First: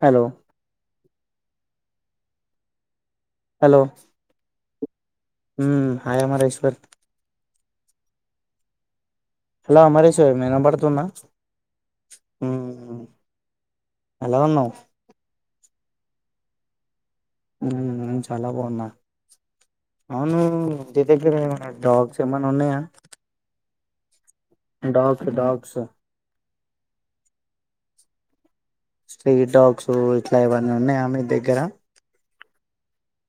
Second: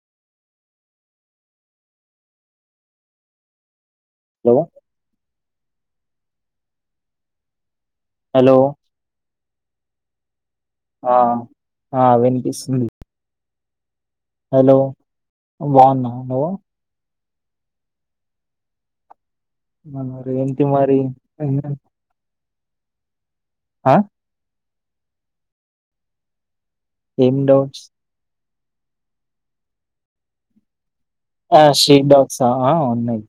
Hello hello లో ఉమ్ hi Amareshwar hello hello Amareshwar వినబడ ఆ అ వినిపిస్తుంది మ్మ్ ఎలా ఉన్నవ్ బాగున్న నువ్ చాల బావున్నా మరి అవును ఏంటి మరి ఇంటి దగ్గర ఏమైన డాక్స్ ఏమైన ఉన్నాయ అయ్ డాక్ డాగ్స్ ఏమ్ డాగ్స్ స్ట్రీట్ డాగ్స్ ఇట్ల యేవన్న ఉన్నయ ఆ షీట్ డాగ్స్ ఆ ఉన్నయి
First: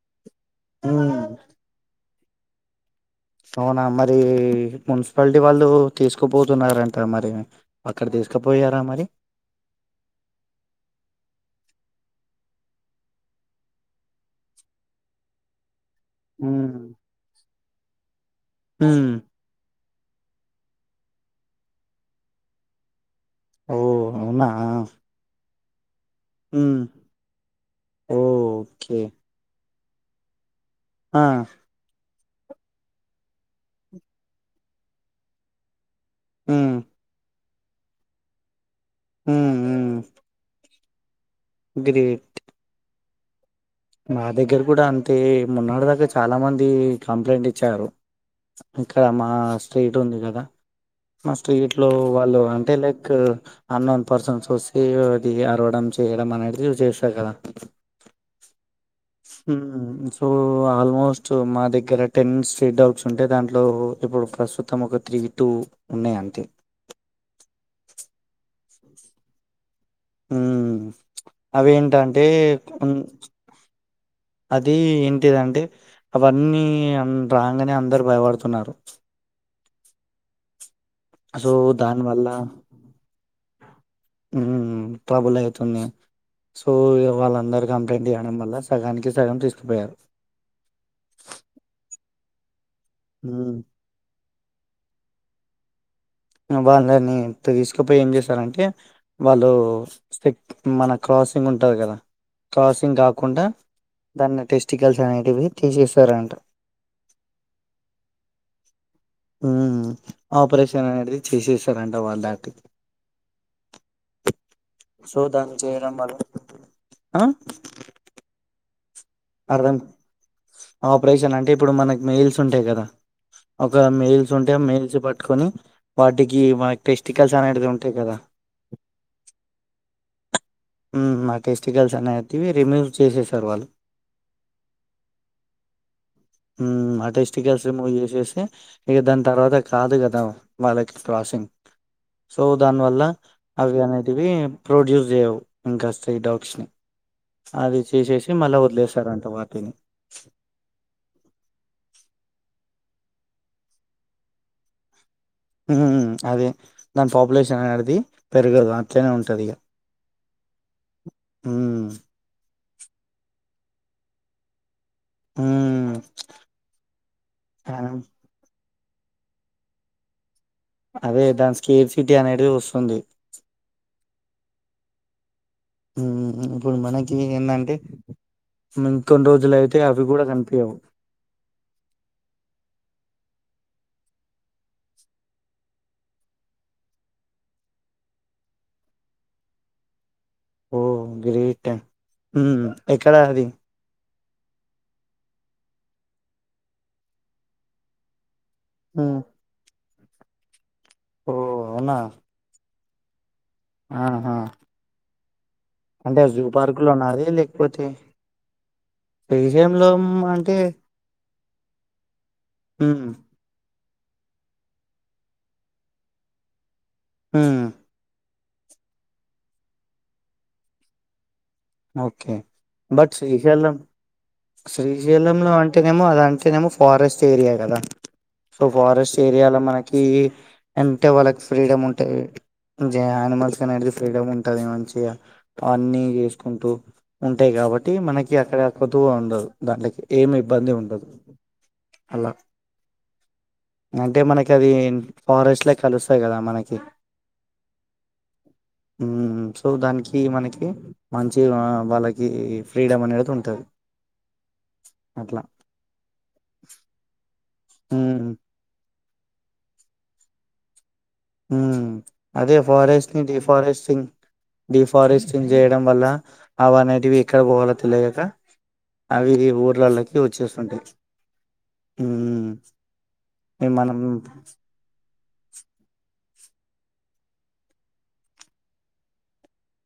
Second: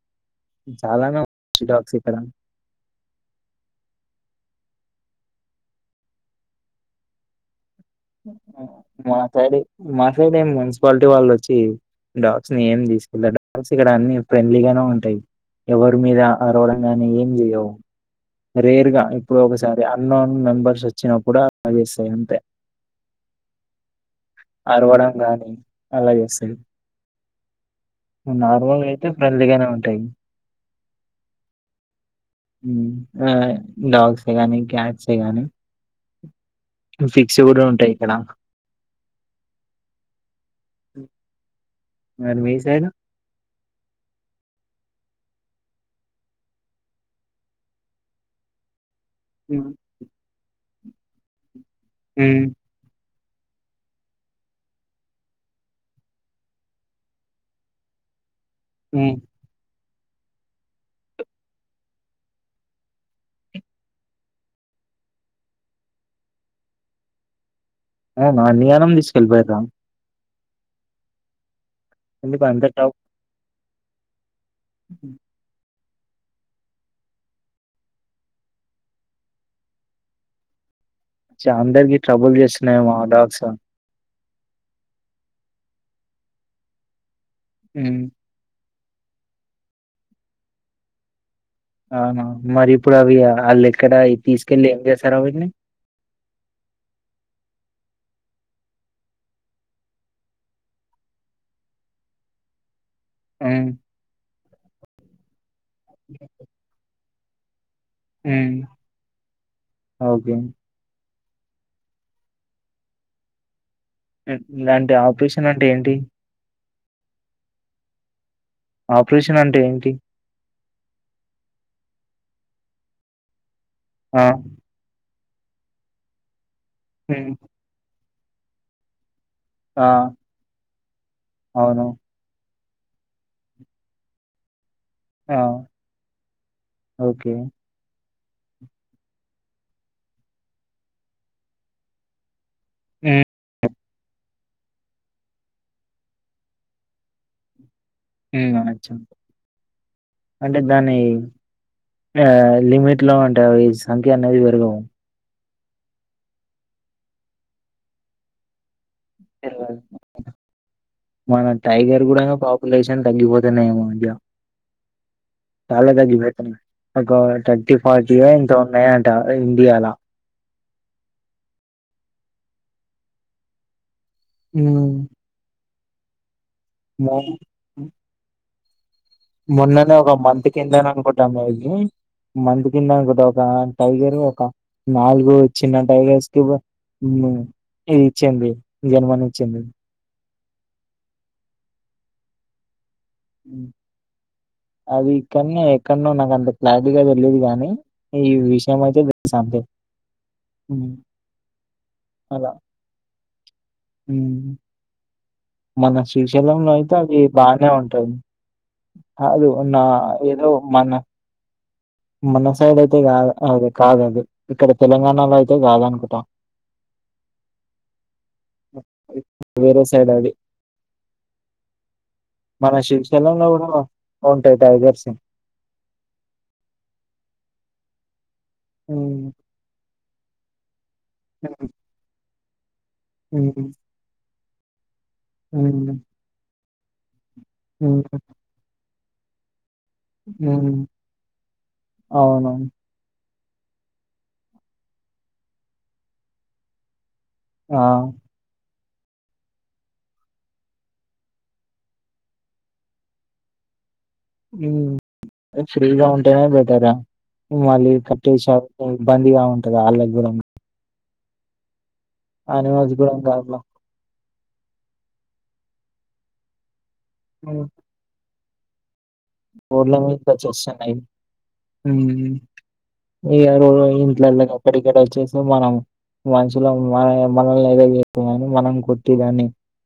మ్మ్ చాలానే ష డాగ్స్ ఇక్కడ అవున మరి మున్సిపాలిటీ వాళ్ళు తీసుకుపోతున్నరంట మరి అక్కడ తీసుకుపోయారా మరి మ సైడ్ మా సైడ్ ఏమి మున్సిపాలిటీ వాళ్ళు వచ్చి డాగ్స్ని ఏం తీసుకెళ్ళ డాగ్స్ ఇక్కడ అన్ని ఫ్రెండ్లీగానే ఉంటాయి ఎవరి మీద మ్మ్ అరవడం గాని ఏం జేయ్యవు రేర్ మ్మ్ గా ఎప్పుడో ఒకసారి అన్నోన్ మెంబర్స్ వచ్చినప్పుడు అలా చేేస్తది అంతే ఓ అవునా అరవడం గాని అలా చేస్తది మ్మ్ ఓ నార్మల్గా ఓకే అయితే ఫ్రెండ్లీగానె ఉంటుంది టైమ్ ఆ ఆ డాగ్సె గాని క్యాట్సే గానీ మ్మ్ జిప్ విక్స్ కూడ ఉంటయి ఇక్కడ ఊ ఉ వుమ్ మరి మీ సైడ్ మా దగ్గర కూడ అంతే మోన్న డ్దాక చాలా మంది కంప్లైంట్ ఇచ్చారు ఇక్కడ మా హ్మ్. స్ట్రీట్ ఉంది కదా నస్ స్ట్రీట్లో వాళ్ళు హ్మ్. అంటే లైక్ అన్నోన్ పర్సన్స్ వస్తే అది అరవడం చేయడం అనేది చేస్తారు కదా హ్మ్. హుమ్ సో ఆల్మోస్ట్ మా దగ్గర టెన్ స్ట్రీట్ అవుట్స్ ఉంటె దాంట్లో ఇప్పుడు ప్రస్తుతం ఒక త్రీ టూ ఉన్నాయి అంతే ఏ అన్నిగనం తీసుకెళ్ళిపోయిన్ర ఉ అవి ఏంటంటే ఎందుకు అంత ట్రబ్ అది ఏంటిదంటే అవన్నీ రాంగానే అందరు భయపడుతున్నారు సో చా అందరికి దాని ట్రబుల్ చేస్తున్నాయేమో ఆ డాగ్స్ ఉ ట్రబుల్ అయితుంది సో ఇవళ అందరు హ్మ్. కంప్లయింట్వడం వల్ల సగానికి సగం తీసుకుపోయారు కారణం మరి ఇప్పుడు అవి ఉమ్. అలెక్కడ ఈ తీస్ తీసుకెళ్లి ఏం చేస్తారు అవన్నీ వాళ్ళని తీసుకుపోయి ఏం చేశారంటే వాళ్ళు, మన క్రాసింగ్ ఉంటాది కదా క్రాసింగ్ ఏం కాకుండా హ్మ్. దాన్ని టెస్ట్ టికిల్స్ అనేటివి తీసేసారంట హ్మ్. ఊ ఓకే. ఆపరేషన్ అనే తీసేసారంట వాళ్ళ దాటి ఇలాంటి సో ఆపరేషన్ దాన్ని అంటే చేయడం ఏంటి వల్ల ఆ ఆపరేషన్ అంటే అర్థం ఏంటి? ఆపరేషన్ అంటే ఇప్పుడు మనకి మెయిల్స్ ఉంటాయి కదా ఒక మెయిల్స్ ఉంటే ఆ మెయిల్స్ బట్ కొని వాటికి వై హ్మ్. టెస్టికల్స్ అనేటిది ఉంటాయి కదా ఆ ఉ ఆ అవును. టెష్టికల్స్ అనేటివి ఇమెయిల్ చేసేసారు వాళ్ళు ఆ! ఉమ్ ఆ ఓకే. టెస్టికల్స్ రిమూవ్ చేసేసా ఇక దాని తర్వాత కాదు కదా వాళ్ళకి క్రాసింగ్ సో దాని వల్ల హ్మ్. అవి అనేది టీవీ ప్రొడ్యూస్ చేయవు ఇంకాస్త ఈ డౌట్స్ ని సారీ తీసేసి మళ్ళా హ్మ్. అచ్చం. వదిలేస్తారంట వాటిని ఆ లిమిట్ లో అంటే అవి సంఖ్య అనేది పెరగవు ఊ అదే దాని పాపులేషన్ అనేది పెరుగదు అ మన హ్మ్. టైగర్ కూడా పాపం రిలేషన్ తగ్గిపోతున్న ఈమధ్య చాలా హ్మ్. తగ్గిపోతున్నాయి ఒక థర్టీ అన్ ఫార్టీ ఓ ఎంతో లేదంట ఇండియాలా అదే దాని స్కేప్ సిటీ అనేది వస్తుంది ఉమ్ ఉహూ ఇప్పుడు మనకి ఎందంటే ఉమ్ మొన్ననే ఒక మంత్ కిందని అనుకుంటాముది మంత్ కింద అనుకుంట ఒక టైగర్ ఒక నాలుగు చిన్న టైగర్స్ కి ఇది ఇచ్చింది జన్మని ఇచ్చింది ఓ గ్రేట్ హ్మ్ ఏక్కడ అది హ్మ్. అది ఇక్కడనే ఎక్కడనో నాకు అంత క్లారిటీ గా తెలీదు గానీ ఈ వి మతే ఓ తెలుసు అంతే ఉమ్ అవునా ఆ ఆ హ్మ్. మన శ్రీశైలంలో అయితే అది బానే ఉంటది కాదు నా శ్రీశైలం ఏదో అంటే మన మన సైడ్ అయితే హ్మ్ కాదు అది కాదు అది ఇక్కడ తెలంగాణలో అయితే కాదనుకుంటాం ఉమ్ వేరే సైడ్ అదీ ఓకే మన బట్ శ్రీశైలంలో గూడా శ్రీశైలం ఉంటాయి టైగర్స్. శ్రీశైలంలో అంటేనేమో అది అంటేనేమో ఫారెస్ట్ ఏరియా కదా సో ఫారెస్ట్ హ్మ్. ఏరియాలో మన ఈ అంటే వాళ్ళకి ఫ్రీడమ్ ఉంటవి జే అనిమల్స్ హ్మ్. కానేది ఫ్రీడమ్ ఉం ఉంటది మంచిగా హ్మ్. అన్ని యూ ఉంటూ ఉంటాయి కాబట్టి హ్మ్. మనకి అక్కడ కొదువ ఉండదు దాంట్లకి ఏమి హ్మ్. ఇబ్బంది హ్మ్. ఉండదు అలా అవును. అంటే మనకి అది ఫారెస్ట్ లో కలుస్తాయి కదా మనకి ఆ హ్మ్ సో దానికి మనకి మంచి వాళ్ళకి ఫ్రీడమ్ అనేది ఉంటది అట్లా హ్మ్ ఫ్రీగా ఉంటేనే బెటర్ రా మళ్ళీ మ్మ్ కట్టేస ఇబ్బందిగా ఉంటది వాళ్ళకి కూడాను హ్మ్ అదే కూడా ఫారెస్ట్ ని అట్లా డిఫారెస్టింగ్ డిఫారెస్ట్ంగ్ చేయడం వల్ల అవనేటి ఎక్కడ పోవాల తెలవక రోడ్ లా మీదకి వచ్చేస్తున్నాయి హ్మ్ మ్మ్ ఎవరెవరో మనం ఇళ్లలో అక్కడక్కడ వచ్చే మనం మనుషులో మన మనల్ని ఏదో చేతుంది అని మనం కొట్టి దాన్ని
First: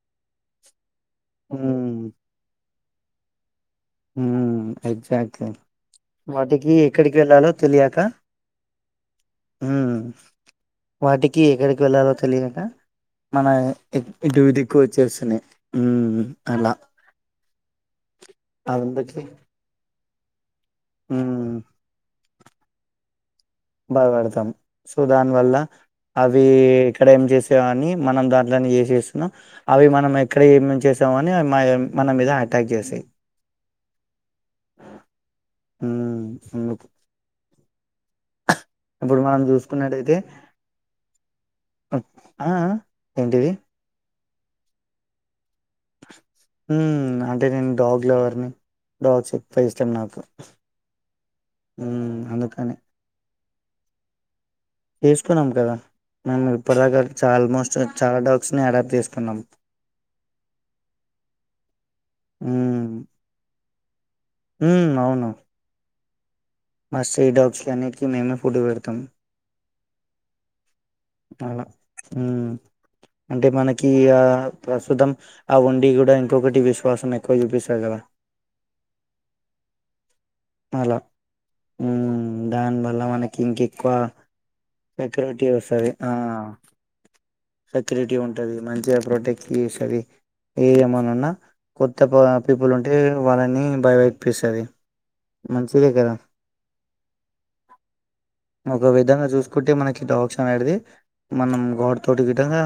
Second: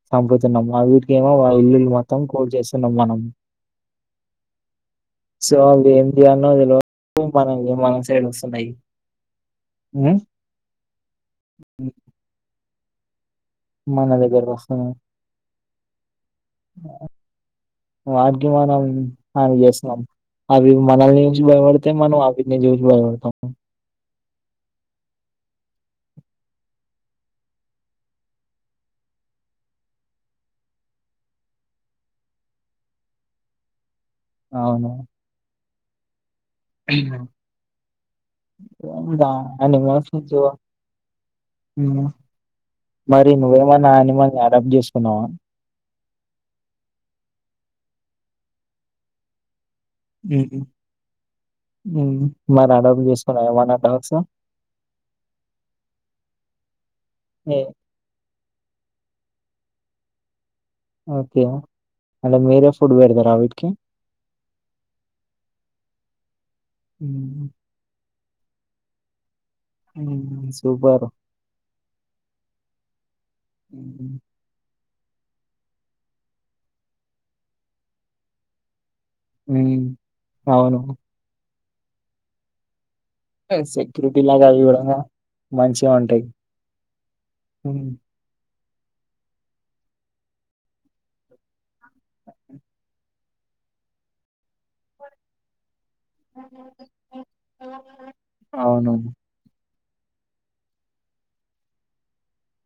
చపుతున్నాం అవి ఏమో వా ఇల్లులు మ్మ్ మాత్రం కూల్చేస్ కున్న మనం హ్మ్ ఎగ్జాక్ట్లీ సో అవి ఏం చేయాలో వాటికి ఎక్కడికి తెలవక మన వెళ్ళాలో మన తెలియక సైడ్ వస్తున్నాయి హ్మ్ వాటికి ఎక్కడికి వెళ్ళాలో తెలియక మన మన ఇటు దగ్గరకు దక్కు వస్తున్నాయి వచ్చేస్తున్నాయి హ్మ్ అలా ఆగ్యమానం అందుకే హాని చేస్తున్నం అవి మనల్ని చూసి ఉమ్ భయపడితే మనం అవి చూసి బయపడ్తం బాధపడతాం సో దానివల్ల అవి ఎక్కడ ఏం చేస్తాయని మనం దాంట్లోనే ఏసస్తున్నా అవి మనం ఎక్కడ ఏమేం చేసామనివి మ మన మీద అటాక్ చేసాయి అవునా ఉమ్ అందుకు ఏం ఇప్పుడు దా మనం అనిమల్స్ చూసుకున్నట్టయితే నుంచి ఆ హ్మ్ ఆ మరి ఏంటిది నువ్వేమన్నా అనిమల్ వా పబ్ చేసుకున్నావా హ్మ్ అంటే నేను డాగ్ లవర్ ని డాగ్ ఎ హ్ ఉమ్ హ్ నా అందుకని డబ్బూలు చేసుకున్నా [unintelligible] [unintelligible] తీసుకున్నాం. కదా మేము ఇప్పటీ దాక ఏ ఆల్మోస్ట్ చాలా డక్ మెంట్స్ని అడబ్ తీసుకున్నాం. ఓకే అంటే మీరే ఫుడ్ పెడతర ఆవిట్కీ ఉ అవును మ సి మ్మ్. డాగ్స్ అనీ మేమే ఫుడ్ పెడతాం ఉ అలా ఉ అంటే మనకి మ్మ్ ఆ ప్రస్ ప్రస్తుతం ఆ వండి కూడా ఇంకొకటి విశ్వాసం ఎక్కువ చూపిస్తది. గదా హ్ అవును హ్ దాని బదు ల మనకి ఇంక ఎక్కువ సెక్యూరిటీ లాగా అవి కూడా సెక్యూరిటీ వస్తది. మంచిగా ఆ ఉంటాయి మ్మ్. సెక్యూరిటీ ఉంటది. మంచి ద్దిగా ప్రొటెక్ట్స చేస్తది. ఏమన్న ఉన్నా కొత్త ప పీపుల్ ఉంటే వాళ్ళని భయపేటిపిస్తాది. మంచి తెలియదు గాదా ఒక అవును విధంగా చూస్కుంటే మనకి డ్వాట్స్ అనేటిది మనం గాడ్ తోటి గిట్టంగా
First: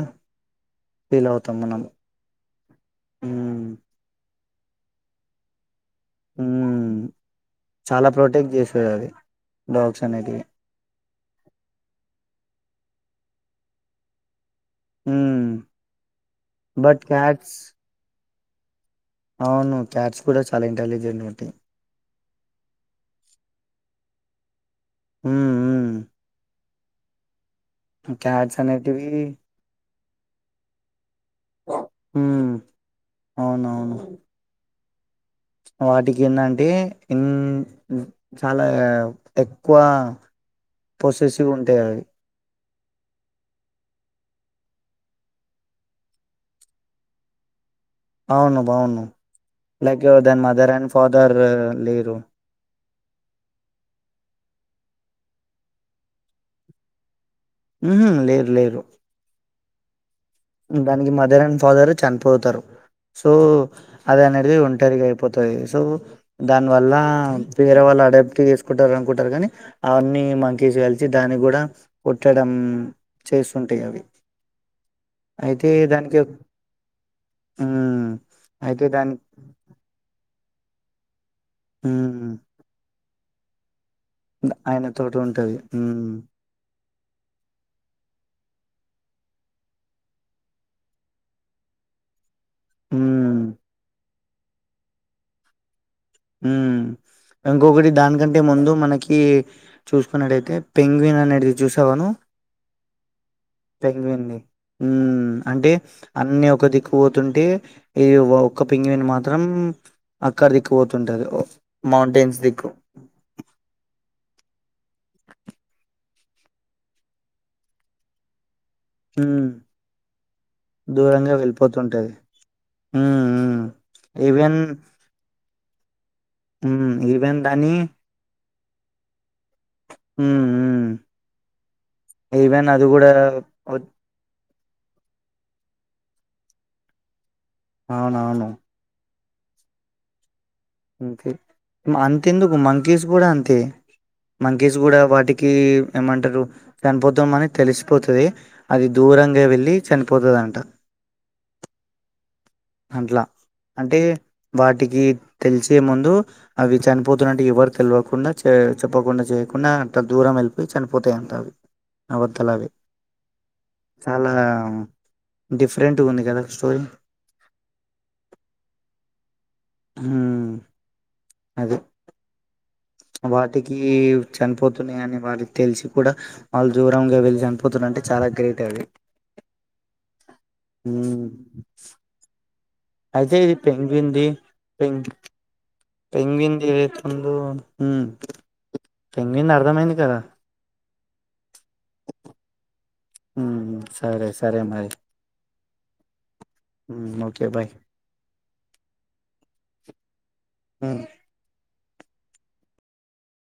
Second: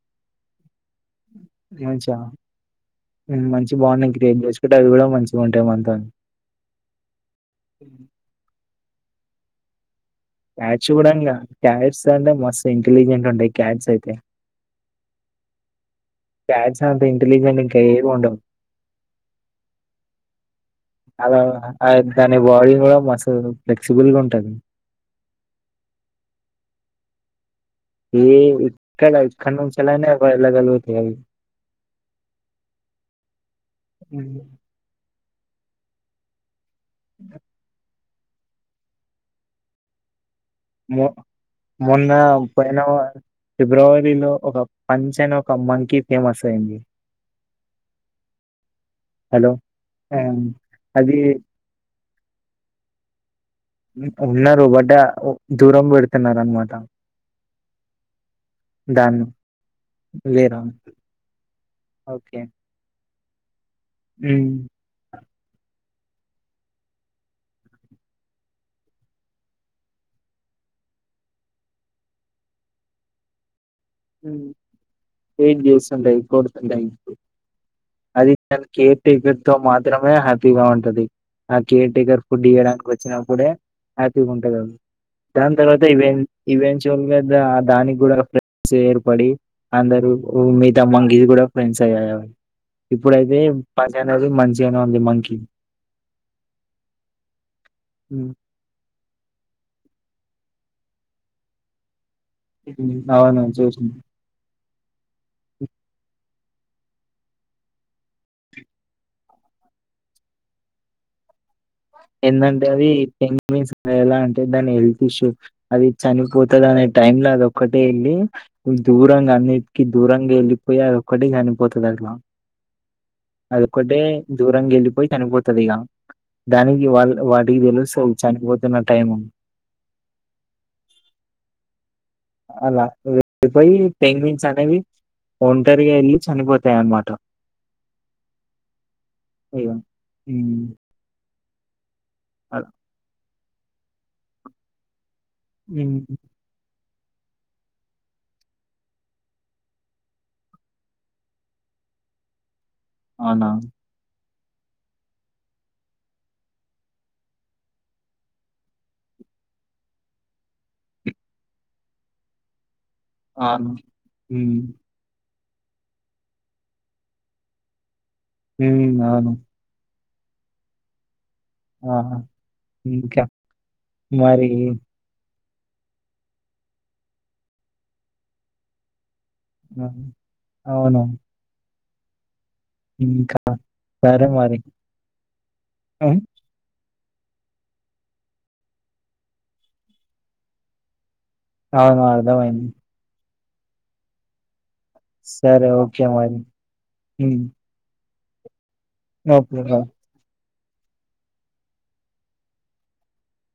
ఏం ఇచ్చావా హ్మ్ మంచి బండింగ్ క్రియేట్ చేయచ్చు. దా అవి కూడా మంచిగా ఉంటాయి. మం హు చాలా ప్రొటెక్ట్ జెస్ లు. అది డాగ్ క్యాట్ చూడంగా క్యాట్స్ అంటే మస్తు ఇంటెలిజెంట్ ఉంటాయి. క్యాట్స్ అయితే హు క్యాట్స్ అంత ఇంటెలిజెంట్ ఇంకా ఏవి ఉండవు. అవును క్యాట్స్ కూడా చాలా ఇంటెలిజెంట్ అద ఉంటాయి అ దాని బాడి కూడా మస్త్ ఫ్లెక్సిబుల్ గా ఉంట టవి హ్ హు ఈ అనేటివి ఇక్కడ ఎక్కడ నుంచెల్లి అయినా ఎల్ వెల్ల గలుగుతాయి హు అవునవును వాటికి ఏన్నంటే అంటే ఇ చాలా ఎక్కువ మ పొసెసివ్ ఉంటాయి అవి మొన్నా పోయిన ఫిబ్రవరిలో ఒక పంచన ఒక మంకీ ఫేమస్ అయింది అవును బాగున్నాం హలో లైక్ ఆ, దన్ మదర్ అండ్ అది ఫాదర్ లేరు ఉన్నారు బట్ దూరం పెడుతున్నారు అనమాట ఉహు లేరు లేరు దాన్ని లేరా దానికి మదర్ అండ్ ఫాదరు ఓకే చనిపోతారు సో అది హ్మ్ అనేట్ది ఒంటరిగా అయిపోతది సో దాని వల్ల వేరే వాళ్ళు అడప్ట్ చెసుకుంటారు అనుకుంటారు కానీ అవన్నీ మంకిస్ కలిసి దానికి కూడా కొట్టడం చేస్ ఉంటయవి వెయిట్ చేస్తుంటయి కొడుతుంటయ్ ఎప్పుడు హ్మ్. అది దాని కేర్ టెకర్ తో మాత్రమే హ్యాపీ గా ఉంటది ఆ కేర్ టేకర్ హ్మ్. ఫుడ్ ఇయడానికొచ్ చిన్నప్పుడే హ్యాపీ గా ఉంటదది ఆయనతోటి దాని ఉంటది. తర్వాత హ్మ్. ఈవెంట్ ఈవెంట్ ట్యొంగడ్రా దానికి గూడాం సెర్పడి అందరు మీగితా మంగీస్ కూడా ఫ్రెండ్స్ అయ్యాయవన్ ఇప్పుడైతే హ్మ్. పచగ్ అది మంచిగనే ఉంది మంకీ ఉమ్ ఇంకొకటి దానికంటే ముందు మనకి చూసుకున్నట్టయితే పెంగ్విన్ అనేట్ది చూసావా నువ్ అవును చూసిన ఉమ్ అంటే అన్ని ఒక్ ఒక్క దిక్కుపోతుంటే ఇది ఒక్క పెంగ్విన్ మాత్రం అక్కడ దిక్కు పోతుంటది ఒక్ ఎందంటే అది పెంగ్విన్స్ ఎలా అంటే దాన్ని ఫుష్ అది చనిపోతదనే టైం లో అది ఒక్కటే వెళ్ళి దూరంగా హ్మ్. అన్నిటికి దూరంగా వెళ్ళిపోయి అదొక్కటే దూరంగా చనిపోతదట్లా, వెళ్ళిపోతుంటది. హ్మ్. హ్మ్. అదొక్కటే ఈవెన్ దూరంగా వెళ్ళిపోయి చనిపోత్ త్తదిగ దానికి హ్మ్. వాళ్ ఈవెన్ వాటికి తెలుస్సయ్ చనిపోత్ తిన్న టైము ఉ ఉ ఈవెన్ అది కూడా వచ్ అవ్వి ఒంటరిగెళ్ళి చనిపోతాయి అన్నమాట అవునవును అయ్యే అంతే అంతెందుకు అలా మంకీస్ కూడా అంత్ అంటే మనకి చూడ వాటికి కే హ్మ్. ఎమాంటారు చనిపోతాం అని తెలిసిపోతుంది అది దూరంగా వెళ్ళి చనిపోతుంది అంట అంట్లా అవునా! అంటే వాటికి తెలిసే ముందు అవి చనిపోతున్నట్టు ఎవరు తెల్వకుండా చె చెప్పకుండా చేయకుండా అంట దూరం వెళ్ళిపోయి చనిపోతాయంట అవి ఆ వద్దల అవి. ఆన్ మ్మ్ డిఫెరెంటుగుంది గదా స్టోరీ హు అవును హు ఆహా ఇంకా వాటికి మరి చనిపోతున్నాయి అని వాటికి తెలిసి కూడా వాళ్ళు దూరంగా వెళ్ళి చనిపోతున్నంటే చాలా గ్రేట్ అది అవును హ్మ్ అయితే ఇంకా ఇది పెంగ్విన్ ది సరే మరి పెంగ్విన్ ఉమ్, పెంగ్విన్ ది ఎత్తు కొందు హు పెంగ్విన్ ది అర్థమైంది కదా అవును అర్థమైంది ఉ సరే సరే మరి సరే ఓకే మరి హు ఉమ్, ఓకే బాయ్ [unintelligible] అ